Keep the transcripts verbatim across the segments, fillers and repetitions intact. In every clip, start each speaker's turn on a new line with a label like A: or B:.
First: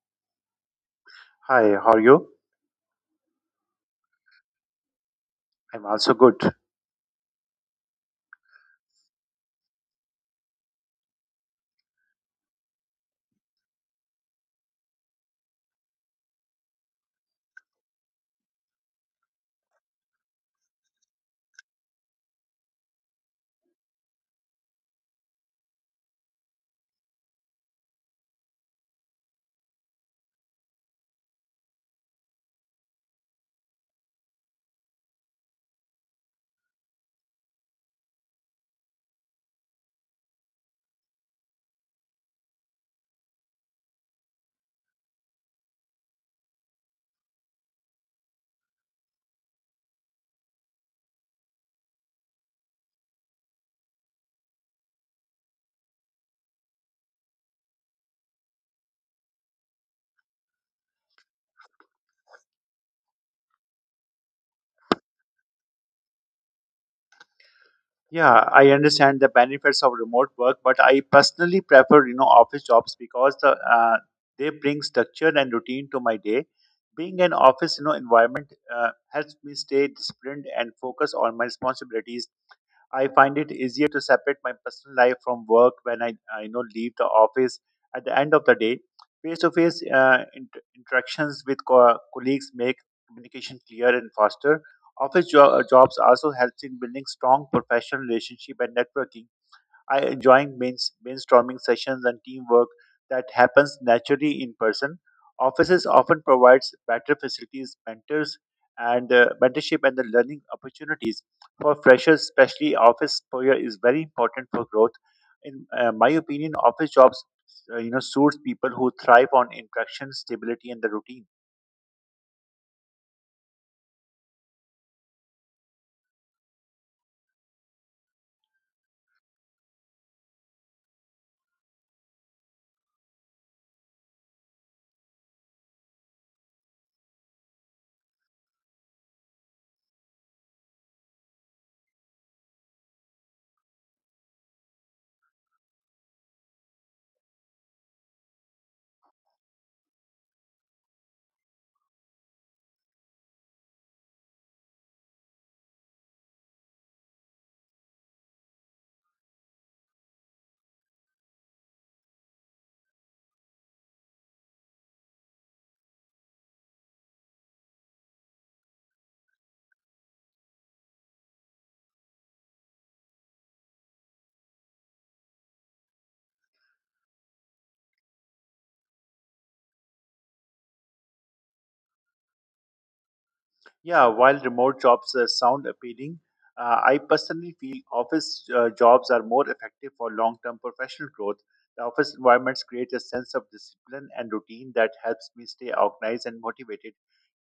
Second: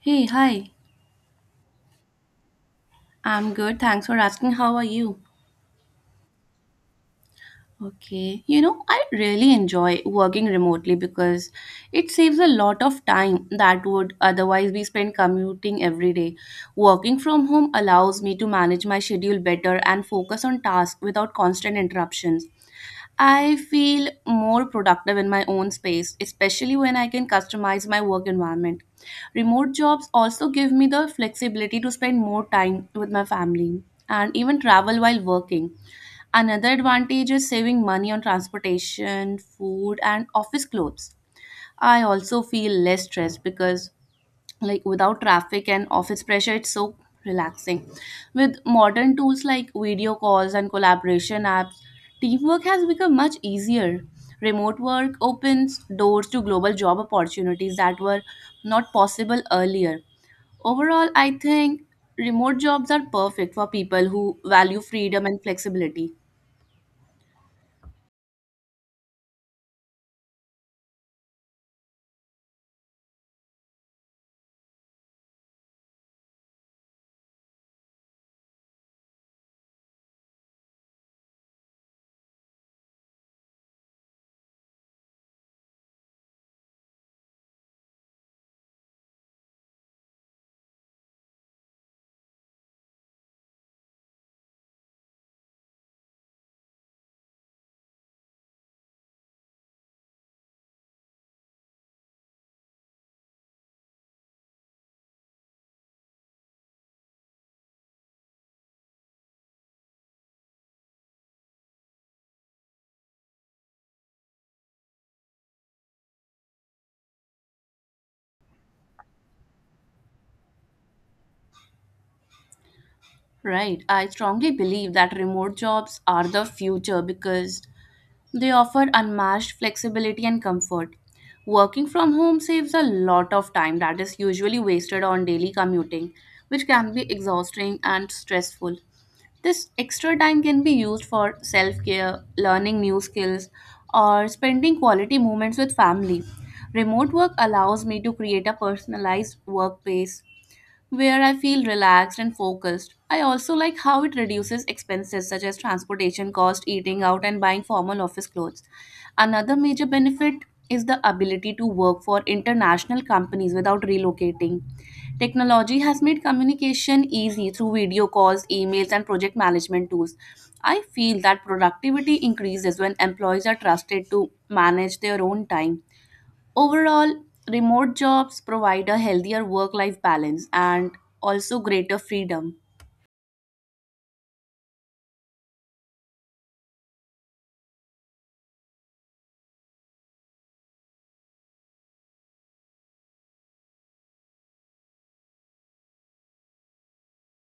A: Hey, hi.
B: Hi, how are you?
A: I'm good. Thanks for asking. How are you?
B: I'm also good.
A: Okay. You know, I really enjoy working remotely because it saves a lot of time that would otherwise be spent commuting every day. Working from home allows me to manage my schedule better and focus on tasks without constant interruptions. I feel more productive in my own space, especially when I can customize my work environment. Remote jobs also give me the flexibility to spend more time with my family and even travel while working. Another advantage is saving money on transportation, food, and office clothes. I also feel less stressed because like without traffic and office pressure it's so relaxing. With modern tools like video calls and collaboration apps, teamwork has become much easier. Remote work opens doors to global job opportunities that were not possible earlier. Overall I think remote jobs are perfect for people who value freedom and flexibility.
B: Yeah, I understand the benefits of remote work, but I personally prefer, you know, office jobs because the uh, they bring structure and routine to my day. Being an office, you know, environment uh, helps me stay disciplined and focus on my responsibilities. I find it easier to separate my personal life from work when I, I you know leave the office at the end of the day. Face-to-face uh, int- interactions with co- colleagues make communication clear and faster. Office jo- jobs also helps in building strong professional relationship and networking. I enjoying brains- brainstorming sessions and teamwork that happens naturally in person. Offices often provides better facilities, mentors, and uh, mentorship and the learning opportunities for freshers. Especially, office exposure is very important for growth. In uh, my opinion, office jobs uh, you know, suits people who thrive on interaction, stability, and the routine.
A: Right. I strongly believe that remote jobs are the future because they offer unmatched flexibility and comfort. Working from home saves a lot of time that is usually wasted on daily commuting, which can be exhausting and stressful. This extra time can be used for self care, learning new skills, or spending quality moments with family. Remote work allows me to create a personalized workplace where I feel relaxed and focused. I also like how it reduces expenses such as transportation cost, eating out, and buying formal office clothes. Another major benefit is the ability to work for international companies without relocating. Technology has made communication easy through video calls, emails, and project management tools. I feel that productivity increases when employees are trusted to manage their own time. Overall, remote jobs provide a healthier work life balance and also greater freedom.
B: Yeah, while remote jobs uh, sound appealing, uh, I personally feel office uh, jobs are more effective for long term professional growth. The office environments create a sense of discipline and routine that helps me stay organized and motivated.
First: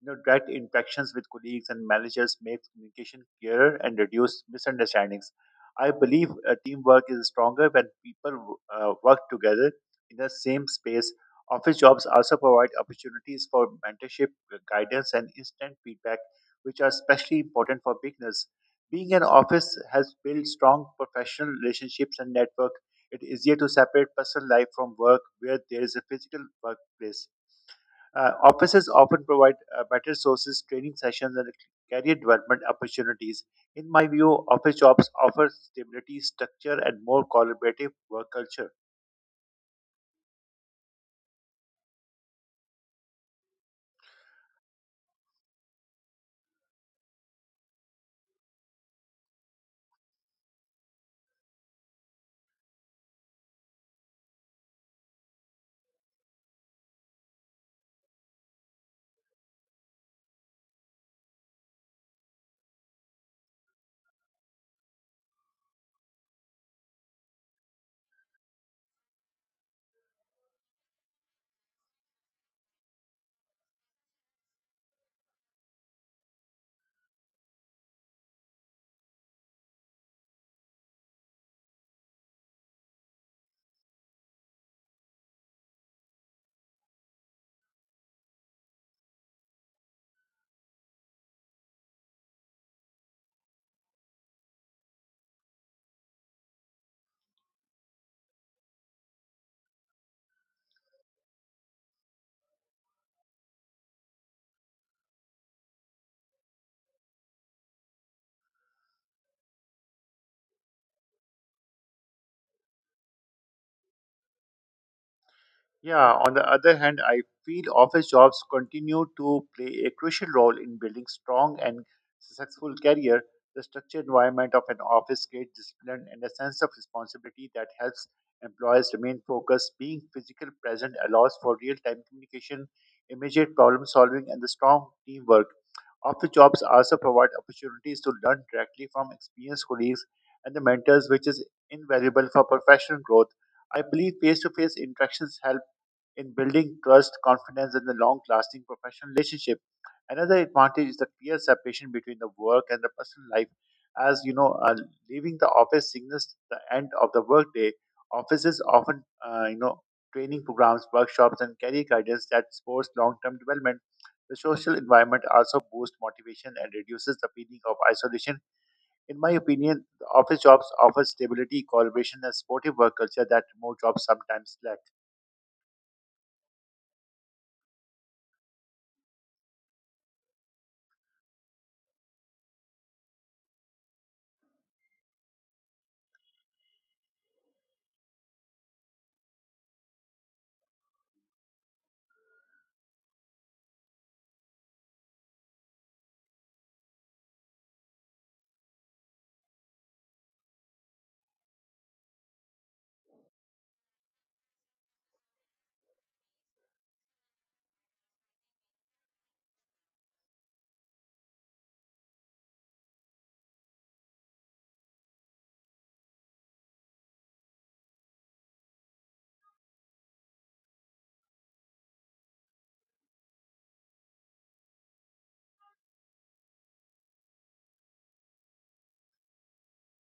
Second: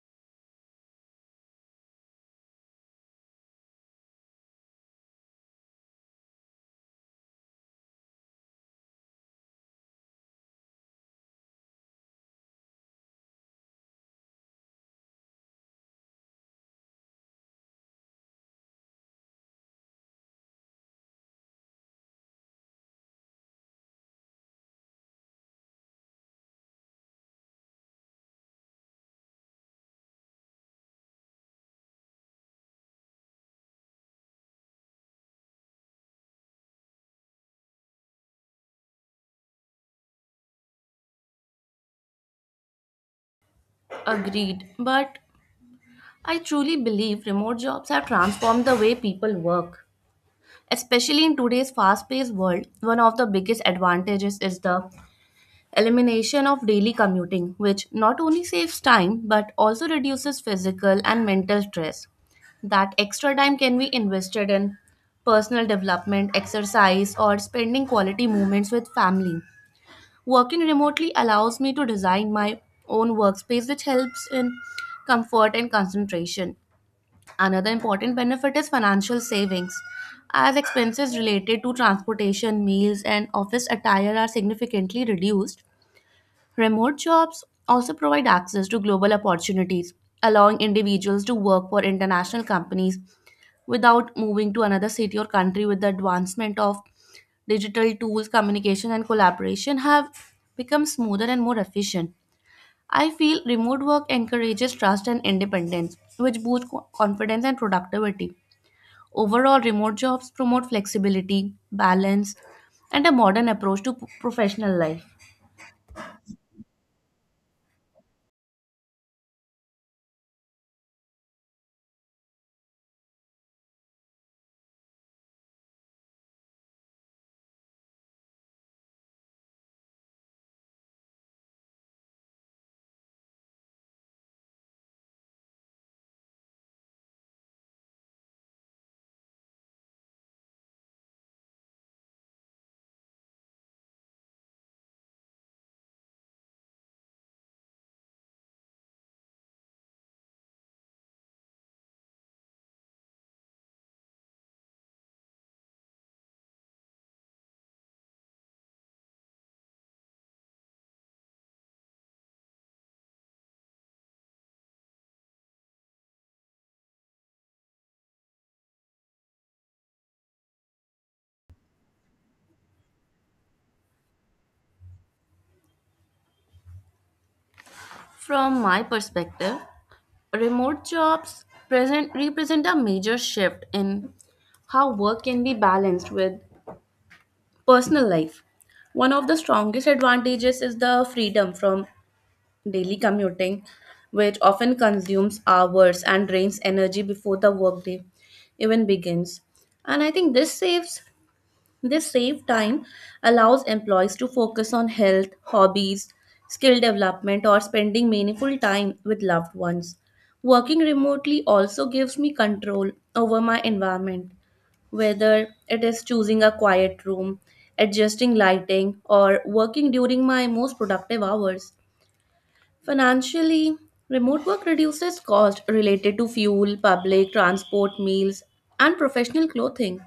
B: You know, direct interactions with colleagues and managers make communication clearer and reduce misunderstandings. I believe uh, teamwork is stronger when people uh, work together in the same space. Office jobs also provide opportunities for mentorship, guidance, and instant feedback which are especially important for beginners. Being an office has built strong professional relationships and network. It is easier to separate personal life from work where there is a physical workplace. Uh, offices often provide uh, better sources, training sessions, and career development opportunities. In my view, office jobs offer stability, structure, and more collaborative work culture.
A: Agreed. But I truly believe remote jobs have transformed the way people work. Especially in today's fast paced world, one of the biggest advantages is the elimination of daily commuting, which not only saves time but also reduces physical and mental stress. That extra time can be invested in personal development, exercise, or spending quality moments with family. Working remotely allows me to design my own workspace, which helps in comfort and concentration. Another important benefit is financial savings, as expenses related to transportation, meals, and office attire are significantly reduced. Remote jobs also provide access to global opportunities, allowing individuals to work for international companies without moving to another city or country with the advancement of digital tools, communication, and collaboration have become smoother and more efficient. I feel remote work encourages trust and independence, which boosts co- confidence and productivity. Overall, remote jobs promote flexibility, balance, and a modern approach to p- professional life.
B: Yeah, on the other hand, I feel office jobs continue to play a crucial role in building strong and successful career. The structured environment of an office creates discipline and a sense of responsibility that helps employees remain focused. Being physical present allows for real-time communication, immediate problem solving, and the strong teamwork. Office jobs also provide opportunities to learn directly from experienced colleagues and the mentors, which is invaluable for professional growth. I believe face-to-face interactions help in building trust, confidence, and the long lasting professional relationship. Another advantage is the clear separation between the work and the personal life. As you know, uh, leaving the office signals the end of the workday. Offices often, uh, you know, training programs, workshops, and career guidance that supports long term development. The social environment also boosts motivation and reduces the feeling of isolation. In my opinion, the office jobs offer stability, collaboration, and supportive work culture that remote jobs sometimes lack.
A: From my perspective, remote jobs present represent a major shift in how work can be balanced with personal life. One of the strongest advantages is the freedom from daily commuting, which often consumes hours and drains energy before the workday even begins. And I think this saves this saved time allows employees to focus on health, hobbies, skill development, or spending meaningful time with loved ones. Working remotely also gives me control over my environment, whether it is choosing a quiet room, adjusting lighting, or working during my most productive hours. Financially, remote work reduces costs related to fuel, public transport, meals, and professional clothing.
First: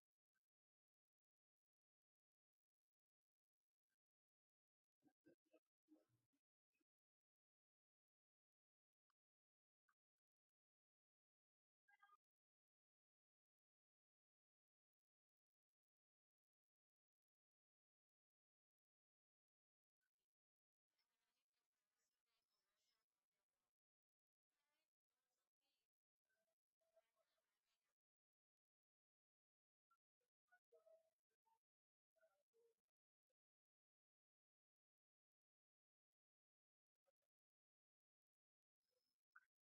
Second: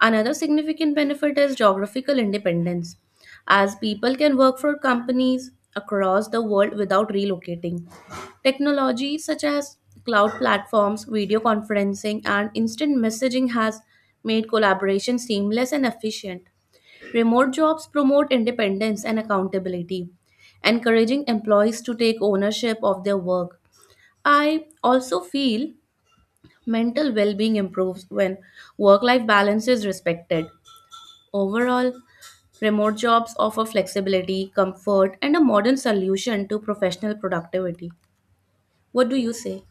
A: Another significant benefit is geographical independence, as people can work for companies across the world without relocating. Technology such as cloud platforms, video conferencing, and instant messaging has made collaboration seamless and efficient. Remote jobs promote independence and accountability, encouraging employees to take ownership of their work. I also feel mental well being improves when work life balance is respected. Overall, remote jobs offer flexibility, comfort, and a modern solution to professional productivity. What do you say?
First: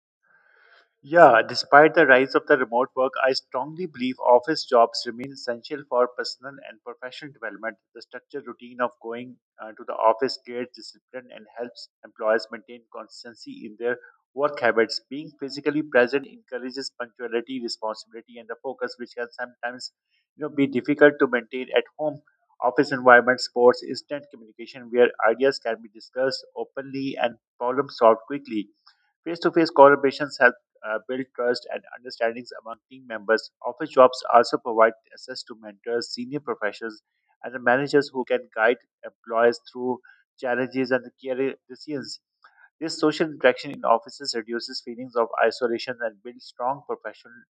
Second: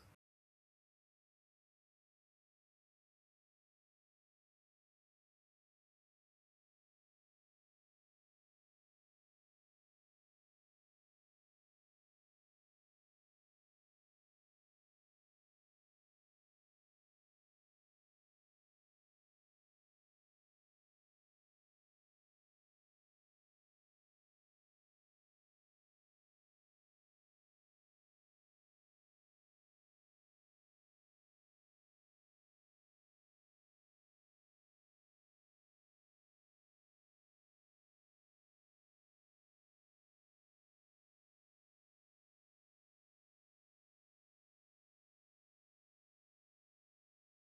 B: Yeah, despite the rise of the remote work, I strongly believe office jobs remain essential for personal and professional development. The structured routine of going uh, to the office creates discipline and helps employers maintain consistency in their work habits. Being physically present encourages punctuality, responsibility, and the focus, which can sometimes, you know, be difficult to maintain at home. Office environment supports instant communication where ideas can be discussed openly and problems solved quickly. Face to face collaborations help uh, build trust and understandings among team members. Office jobs also provide access to mentors, senior professionals, and the managers who can guide employees through challenges and career decisions. This social interaction in offices reduces feelings of isolation and builds strong professional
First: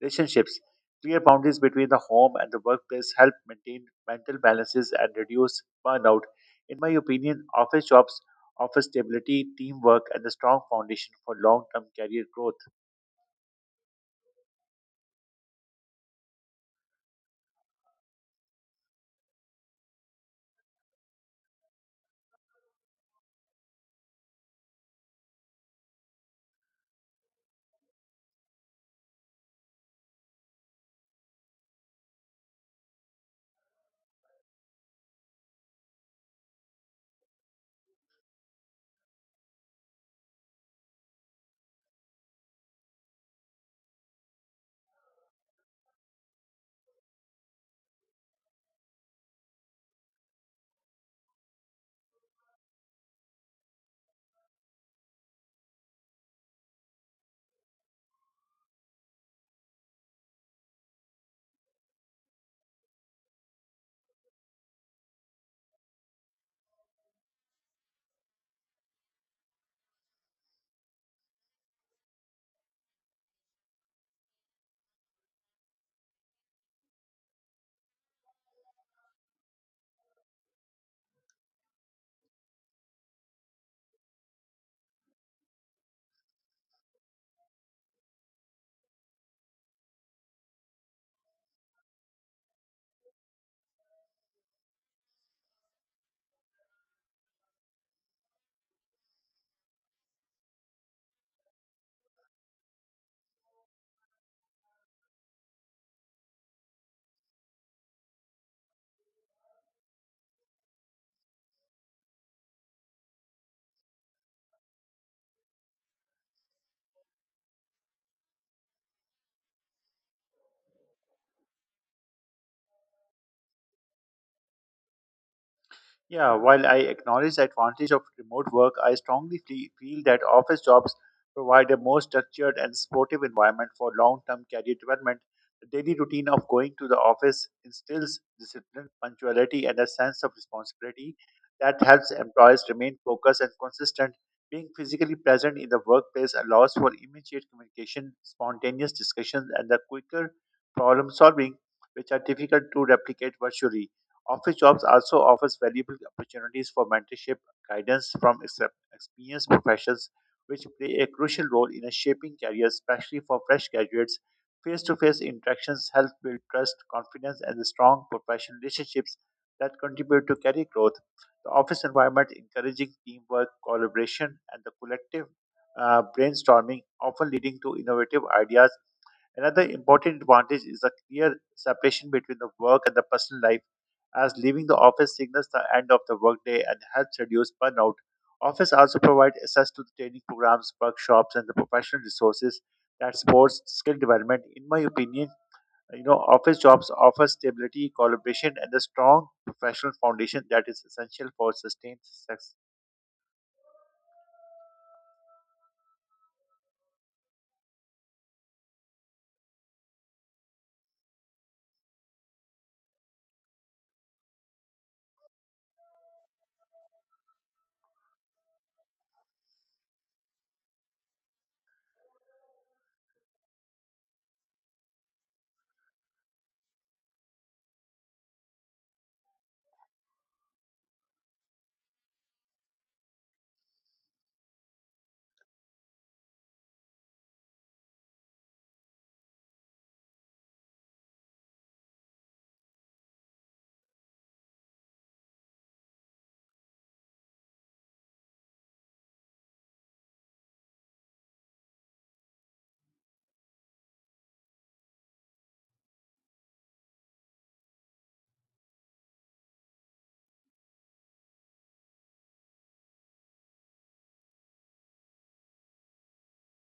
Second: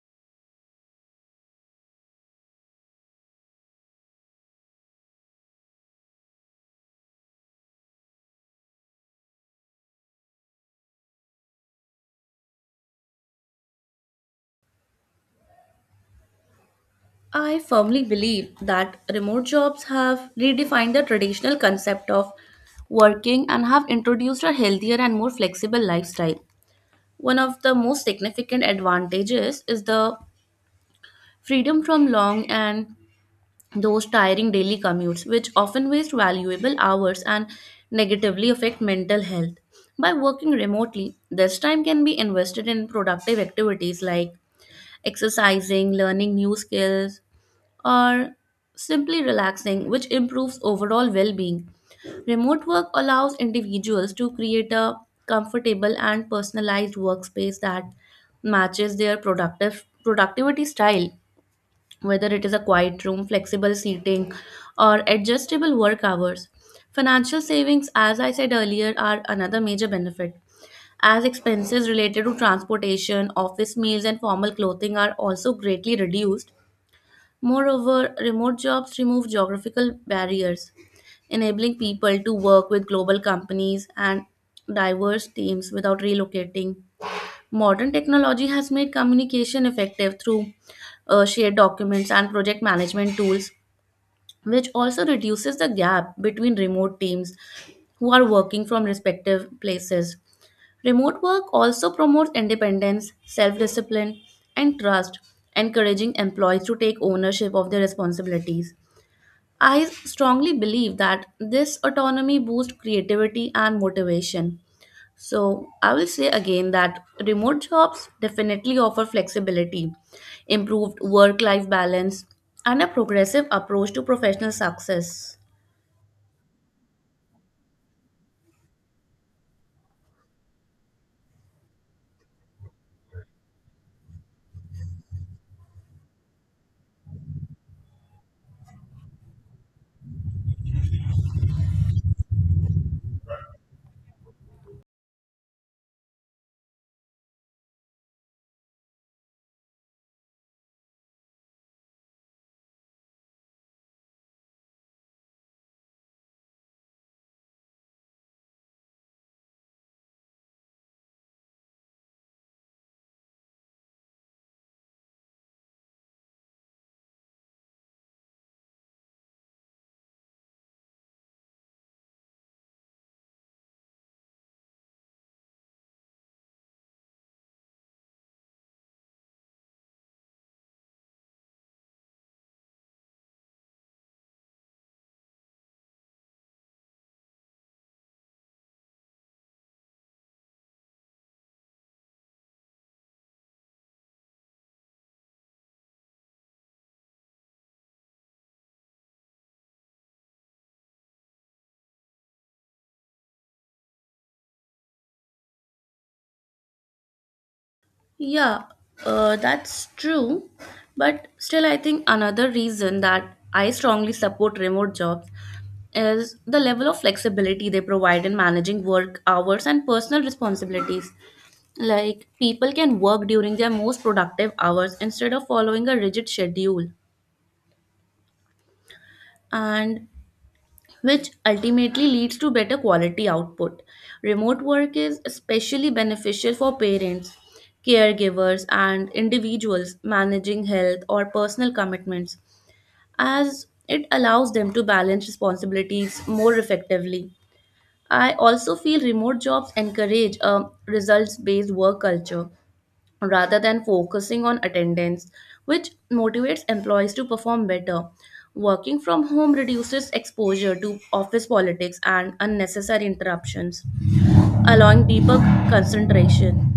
B: relationships. Clear boundaries between the home and the workplace help maintain mental balances and reduce burnout. In my opinion, office jobs offer stability, teamwork, and a strong foundation for long term career growth.
A: I firmly believe that remote jobs have redefined the traditional concept of working and have introduced a healthier and more flexible lifestyle. One of the most significant advantages is the freedom from long and those tiring daily commutes, which often waste valuable hours and negatively affect mental health. By working remotely, this time can be invested in productive activities like exercising, learning new skills, or simply relaxing, which improves overall well being. Remote work allows individuals to create a comfortable and personalized workspace that matches their productive productivity style, whether it is a quiet room, flexible seating, or adjustable work hours. Financial savings, as I said earlier, are another major benefit, as expenses related to transportation, office meals, and formal clothing are also greatly reduced. Moreover, remote jobs remove geographical barriers, enabling people to work with global companies and diverse teams without relocating. Modern technology has made communication effective through uh, shared documents and project management tools, which also reduces the gap between remote teams who are working from respective places. Remote work also promotes independence, self discipline, and trust, encouraging employees to take ownership of their responsibilities. I strongly believe that this autonomy boosts creativity and motivation. So, I will say again that remote jobs definitely offer flexibility, improved work life balance, and a progressive approach to professional success.
B: Yeah, while I acknowledge the advantage of remote work, I strongly fe- feel that office jobs provide a more structured and supportive environment for long term career development. The daily routine of going to the office instills discipline, punctuality, and a sense of responsibility that helps employees remain focused and consistent. Being physically present in the workplace allows for immediate communication, spontaneous discussions, and the quicker problem solving, which are difficult to replicate virtually. Office jobs also offers valuable opportunities for mentorship, guidance from excep- experienced professionals, which play a crucial role in shaping careers, especially for fresh graduates. Face-to-face interactions help build trust, confidence, and strong professional relationships that contribute to career growth. The office environment encouraging teamwork, collaboration, and the collective uh, brainstorming, often leading to innovative ideas. Another important advantage is a clear separation between the work and the personal life, as leaving the office signals the end of the workday and helps reduce burnout. Office also provide access to the training programs, workshops, and the professional resources that supports skill development. In my opinion, you know, office jobs offer stability, collaboration, and a strong professional foundation that is essential for sustained success.
A: Yeah, uh, that's true. But still, I think another reason that I strongly support remote jobs is the level of flexibility they provide in managing work hours and personal responsibilities. Like, people can work during their most productive hours instead of following a rigid schedule. And which ultimately leads to better quality output. Remote work is especially beneficial for parents, caregivers, and individuals managing health or personal commitments, as it allows them to balance responsibilities more effectively. I also feel remote jobs encourage a results based work culture rather than focusing on attendance, which motivates employees to perform better. Working from home reduces exposure to office politics and unnecessary interruptions, allowing deeper concentration.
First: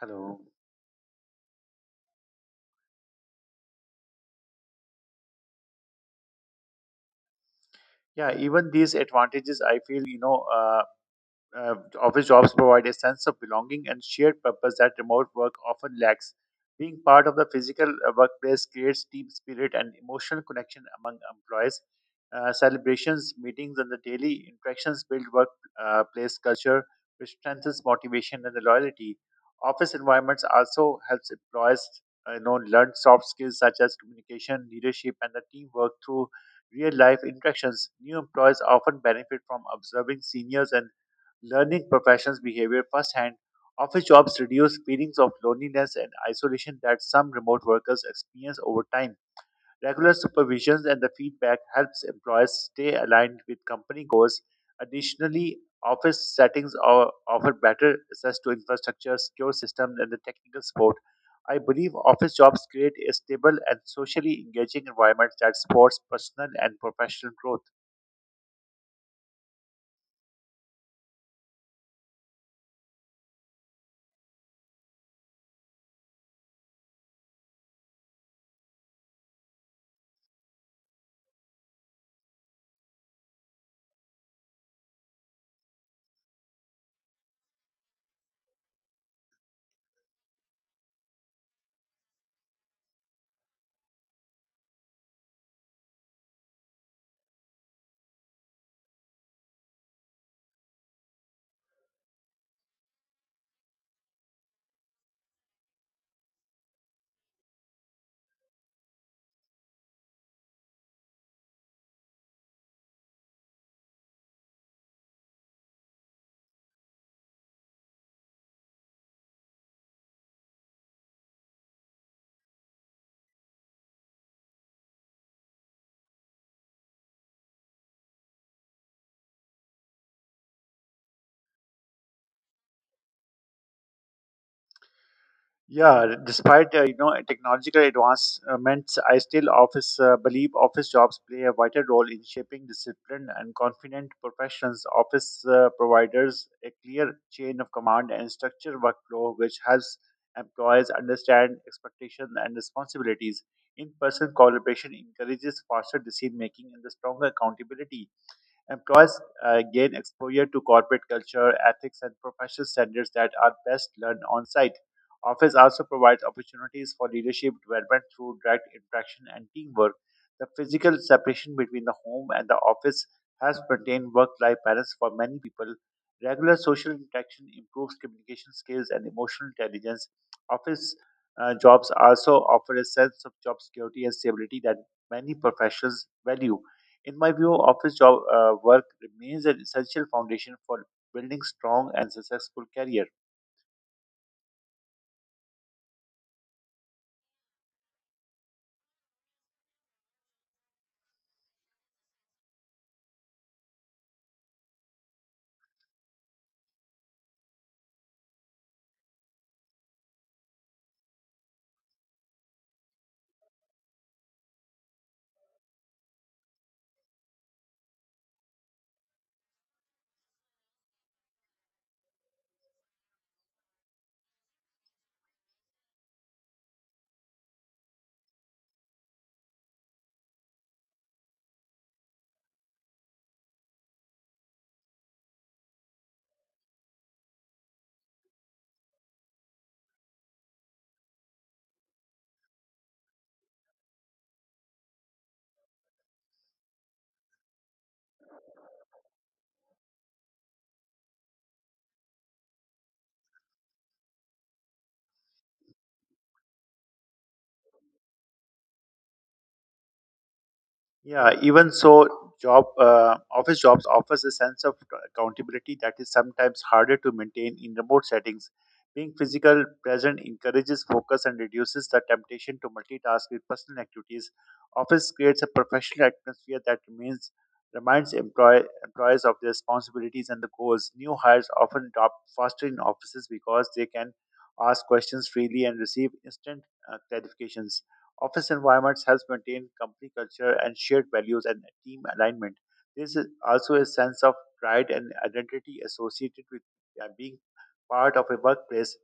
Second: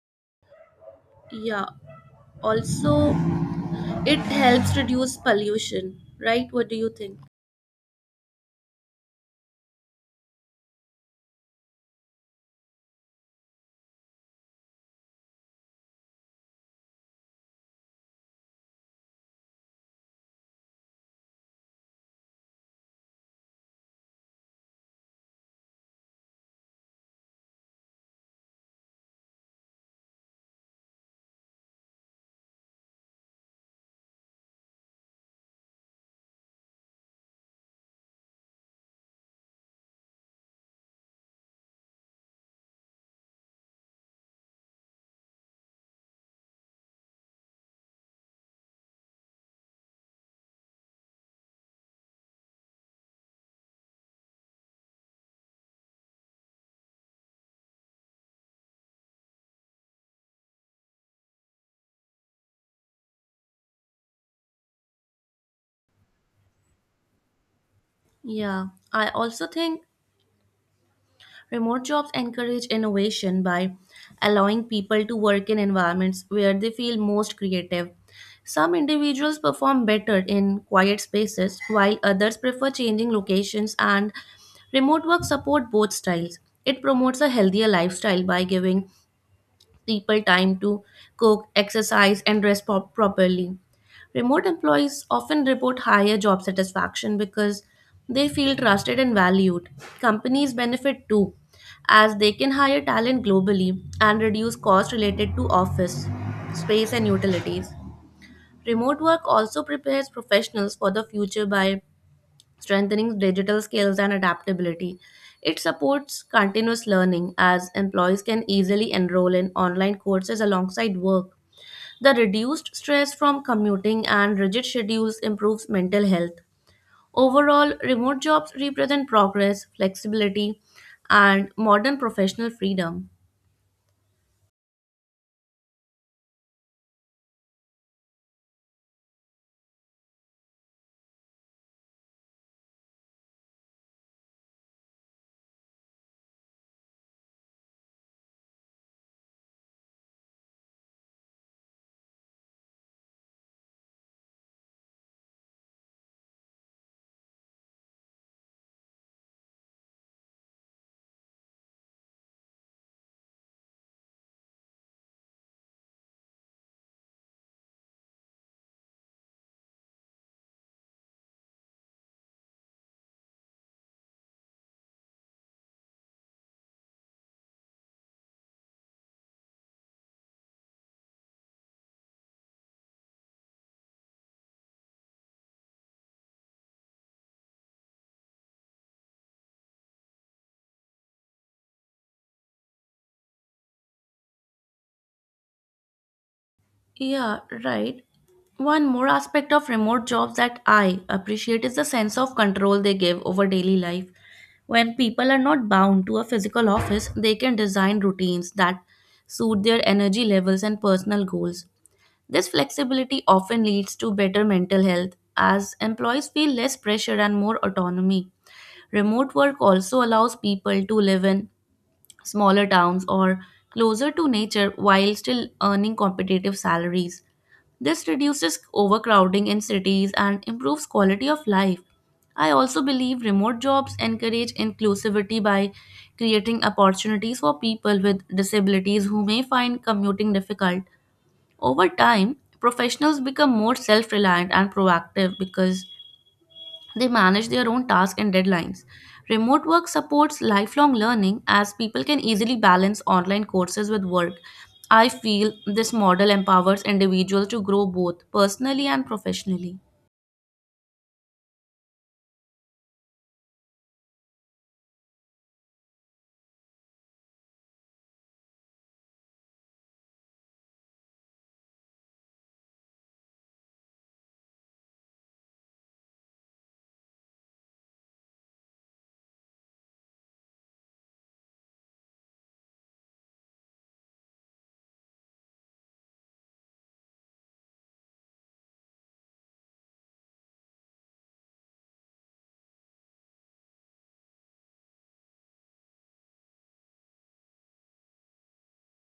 B: Hello.
A: Yeah, also, it helps reduce pollution, right? What do you think?
B: Yeah, even these advantages, I feel, you know, uh, uh, office jobs provide a sense of belonging and shared purpose that remote work often lacks. Being part of the physical uh, workplace creates team spirit and emotional connection among employees. Uh, celebrations, meetings, and the daily interactions build workplace culture, which strengthens motivation and the loyalty. Office environments also helps employees uh, you know, learn soft skills such as communication, leadership, and the teamwork through real-life interactions. New employees often benefit from observing seniors and learning professionals' behavior firsthand. Office jobs reduce feelings of loneliness and isolation that some remote workers experience over time. Regular supervisions and the feedback helps employers stay aligned with company goals. Additionally, office settings are, offer better access to infrastructure, secure systems, and the technical support. I believe office jobs create a stable and socially engaging environment that supports personal and professional growth.
A: Yeah, I also think remote jobs encourage innovation by allowing people to work in environments where they feel most creative. Some individuals perform better in quiet spaces, while others prefer changing locations, and remote work support both styles. It promotes a healthier lifestyle by giving people time to cook, exercise, and rest prop- properly. Remote employees often report higher job satisfaction because they feel trusted and valued. Companies benefit too, as they can hire talent globally and reduce costs related to office space and utilities. Remote work also prepares professionals for the future by strengthening digital skills and adaptability. It supports continuous learning as employees can easily enroll in online courses alongside work. The reduced stress from commuting and rigid schedules improves mental health. Overall, remote jobs represent progress, flexibility, and modern professional freedom.
B: Yeah, despite uh, you know technological advancements, I still office uh, believe office jobs play a vital role in shaping disciplined and confident professions. Office uh, providers a clear chain of command and structured workflow, which helps employees understand expectations and responsibilities. In-person collaboration encourages faster decision making and the stronger accountability. Employees uh, gain exposure to corporate culture, ethics, and professional standards that are best learned on site. Office also provides opportunities for leadership development through direct interaction and teamwork. The physical separation between the home and the office has maintained work life balance for many people. Regular social interaction improves communication skills and emotional intelligence. Office uh, jobs also offer a sense of job security and stability that many professions value. In my view, office job uh, work remains an essential foundation for building strong and successful career.
A: Yeah, right. One more aspect of remote jobs that I appreciate is the sense of control they give over daily life. When people are not bound to a physical office, they can design routines that suit their energy levels and personal goals. This flexibility often leads to better mental health as employees feel less pressure and more autonomy. Remote work also allows people to live in smaller towns or closer to nature while still earning competitive salaries. This reduces overcrowding in cities and improves quality of life. I also believe remote jobs encourage inclusivity by creating opportunities for people with disabilities who may find commuting difficult. Over time, professionals become more self reliant and proactive because they manage their own tasks and deadlines. Remote work supports lifelong learning as people can easily balance online courses with work. I feel this model empowers individuals to grow both personally and professionally.
B: Yeah, even so, job uh, office jobs offers a sense of accountability that is sometimes harder to maintain in remote settings. Being physical present encourages focus and reduces the temptation to multitask with personal activities. Office creates a professional atmosphere that remains reminds employ, employees of their responsibilities and the goals. New hires often adopt faster in offices because they can ask questions freely and receive instant uh, clarifications. Office environments helps maintain company culture and shared values and team alignment. There is also a sense of pride and identity associated with uh, being part of a workplace.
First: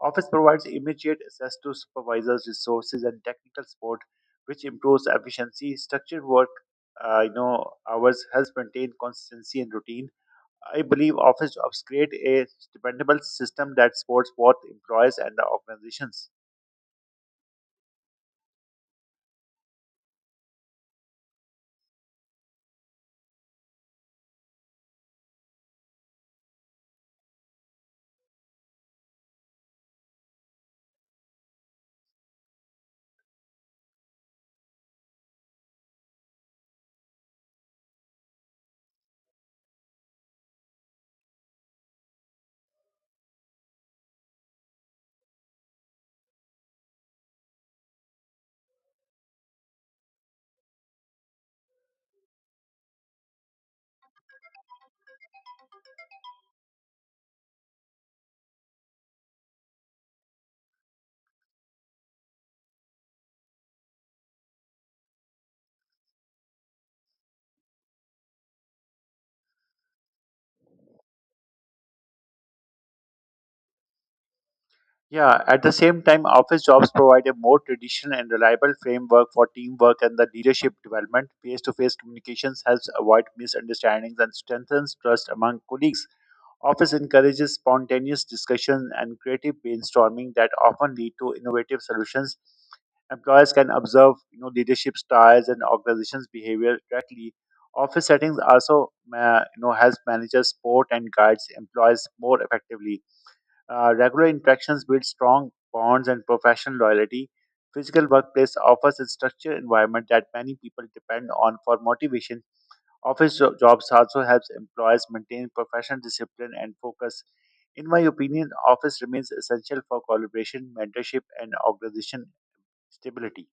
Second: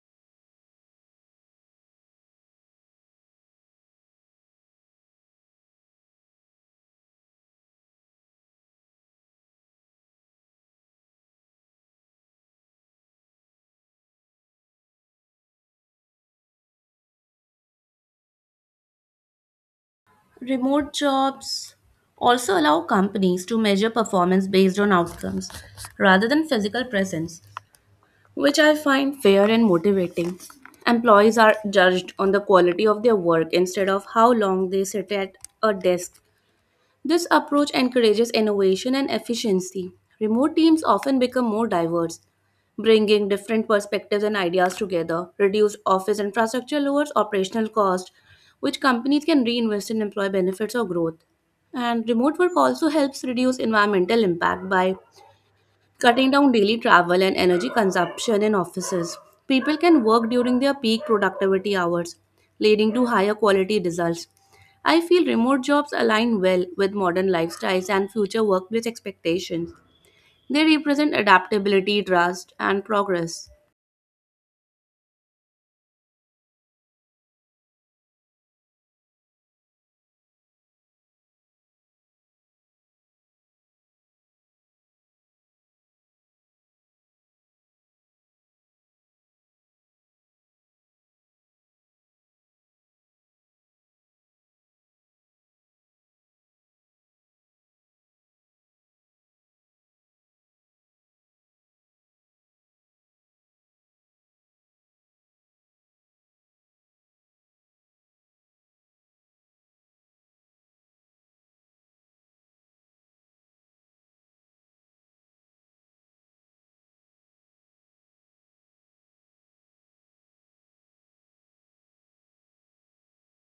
B: Office provides immediate access to supervisors, resources, and technical support, which improves efficiency. Structured work, uh, you know, hours helps maintain consistency and routine. I believe office jobs create a dependable system that supports both employees and the organizations.
A: Remote jobs also allow companies to measure performance based on outcomes rather than physical presence, which I find fair and motivating. Employees are judged on the quality of their work instead of how long they sit at a desk. This approach encourages innovation and efficiency. Remote teams often become more diverse, bringing different perspectives and ideas together. Reduced office infrastructure, lowers operational cost, which companies can reinvest in employee benefits or growth. And remote work also helps reduce environmental impact by cutting down daily travel and energy consumption in offices. People can work during their peak productivity hours, leading to higher quality results. I feel remote jobs align well with modern lifestyles and future workplace expectations. They represent adaptability, trust, and progress.
B: Yeah, at the same time, office jobs provide a more traditional and reliable framework for teamwork and the leadership development. Face to face communications helps avoid misunderstandings and strengthens trust among colleagues. Office encourages spontaneous discussion and creative brainstorming that often lead to innovative solutions. Employers can observe you know, leadership styles and organizations' behavior directly. Office settings also uh, you know, helps managers support and guides employees more effectively. Uh, regular interactions build strong bonds and professional loyalty. Physical workplace offers a structured environment that many people depend on for motivation. Office jo- jobs also helps employees maintain professional discipline and focus. In my opinion, office remains essential for collaboration, mentorship, and organization stability.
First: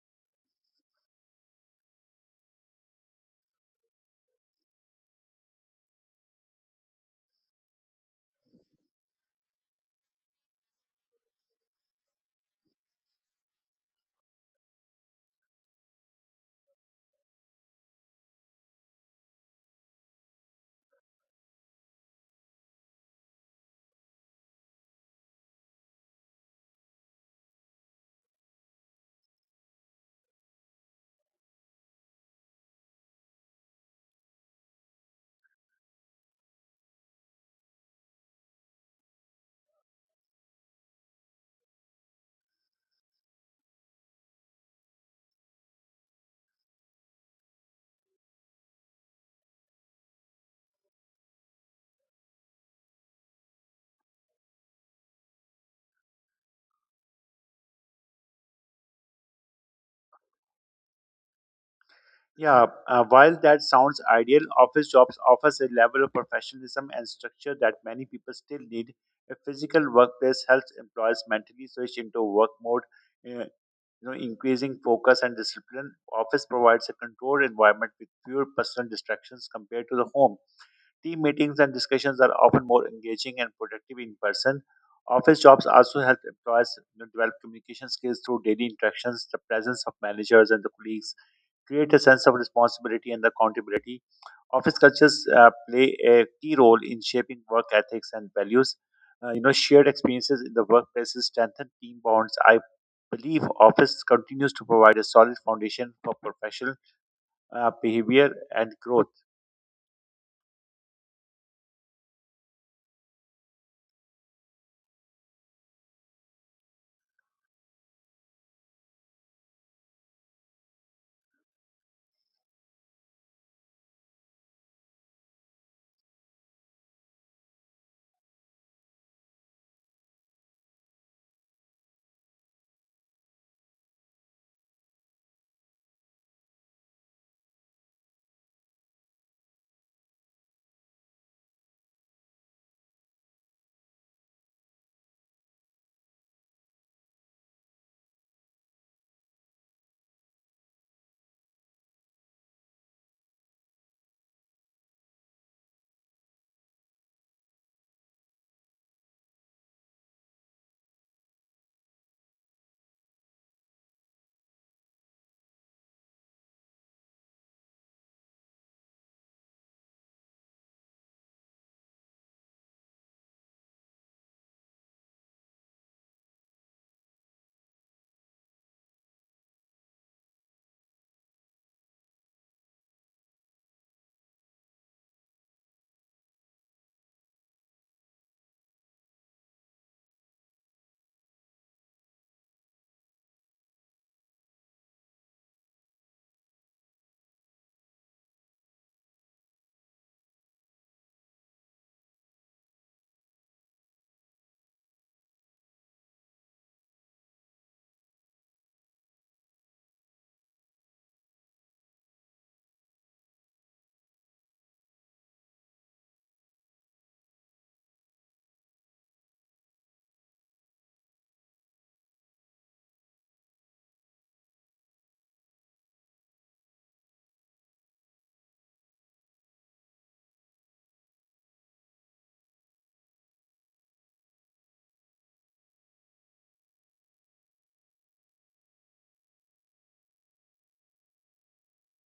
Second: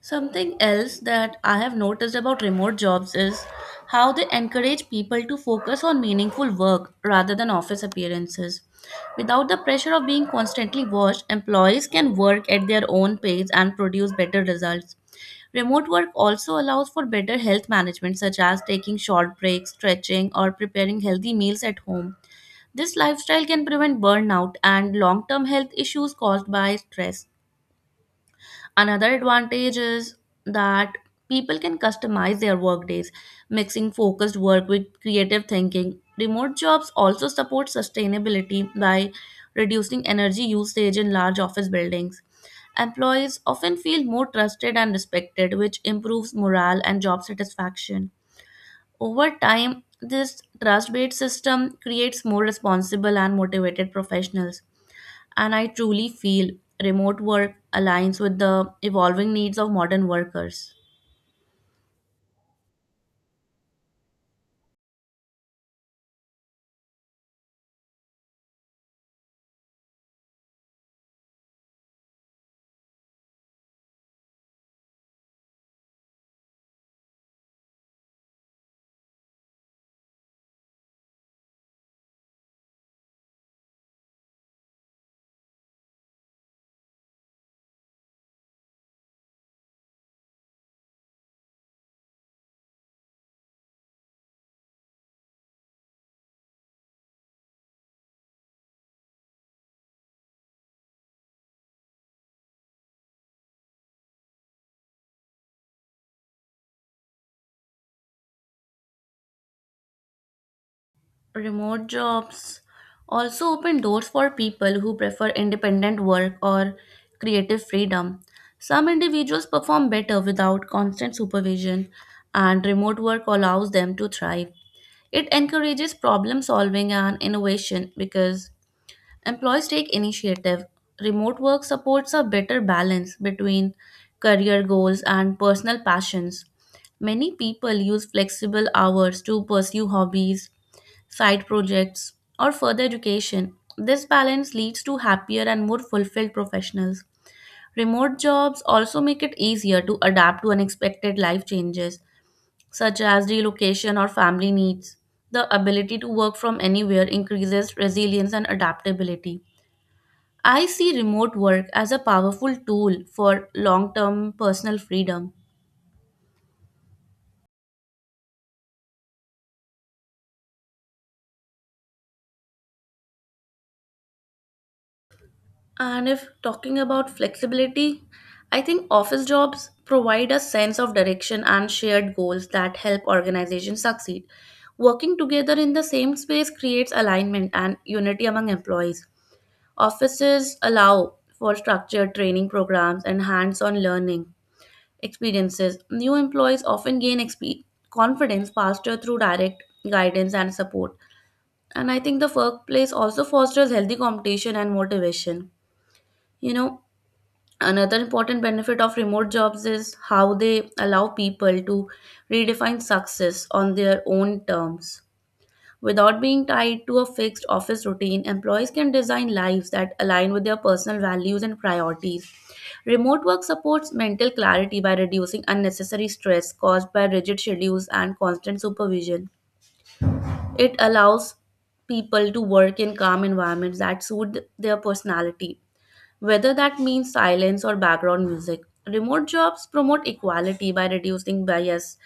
A: Something else that I have noticed about remote jobs is how they encourage people to focus on meaningful work rather than office appearances. Without the pressure of being constantly watched, employees can work at their own pace and produce better results. Remote work also allows for better health management, such as taking short breaks, stretching, or preparing healthy meals at home. This lifestyle can prevent burnout and long term health issues caused by stress. Another advantage is that people can customize their workdays, mixing focused work with creative thinking. Remote jobs also support sustainability by reducing energy usage in large office buildings. Employees often feel more trusted and respected, which improves morale and job satisfaction. Over time, this trust based system creates more responsible and motivated professionals. And I truly feel remote work aligns with the evolving needs of modern workers.
B: Yeah, uh, while that sounds ideal, office jobs offers a level of professionalism and structure that many people still need. A physical workplace helps employees mentally switch into work mode, uh, you know, increasing focus and discipline. Office provides a controlled environment with fewer personal distractions compared to the home. Team meetings and discussions are often more engaging and productive in person. Office jobs also help employees you know, develop communication skills through daily interactions, the presence of managers and the colleagues create a sense of responsibility and accountability. Office cultures uh, play a key role in shaping work ethics and values. Uh, you know, shared experiences in the workplaces strengthen team bonds. I believe office continues to provide a solid foundation for professional uh, behavior and growth.
A: Remote jobs also open doors for people who prefer independent work or creative freedom. Some individuals perform better without constant supervision, and remote work allows them to thrive. It encourages problem solving and innovation because employees take initiative. Remote work supports a better balance between career goals and personal passions. Many people use flexible hours to pursue hobbies, side projects, or further education. This balance leads to happier and more fulfilled professionals. Remote jobs also make it easier to adapt to unexpected life changes, such as relocation or family needs. The ability to work from anywhere increases resilience and adaptability. I see remote work as a powerful tool for long term personal freedom. And if talking about flexibility, I think office jobs provide a sense of direction and shared goals that help organizations succeed. Working together in the same space creates alignment and unity among employees. Offices allow for structured training programs and hands on learning experiences. New employees often gain exp- confidence faster through direct guidance and support. And I think the workplace also fosters healthy competition and motivation. You know, another important benefit of remote jobs is how they allow people to redefine success on their own terms. Without being tied to a fixed office routine, employees can design lives that align with their personal values and priorities. Remote work supports mental clarity by reducing unnecessary stress caused by rigid schedules and constant supervision. It allows people to work in calm environments that suit their personality, whether that means silence or background music. Remote jobs promote equality by reducing bias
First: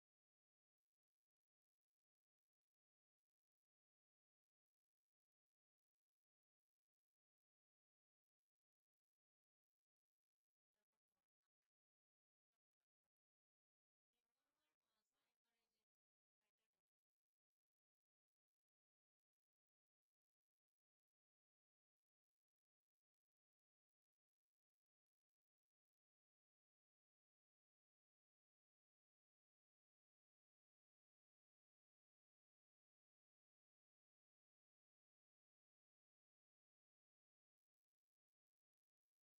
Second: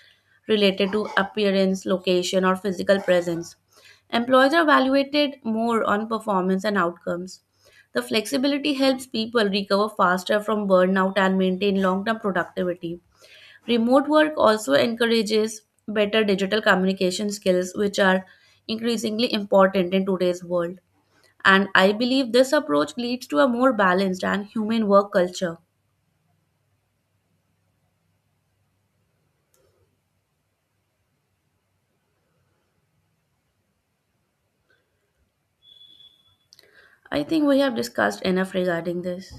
A: related to appearance, location, or physical presence. Employees are evaluated more on performance and outcomes. The flexibility helps people recover faster from burnout and maintain long term productivity. Remote work also encourages better digital communication skills, which are increasingly important in today's world. And I believe this approach leads to a more balanced and human work culture. I think we have discussed enough regarding this.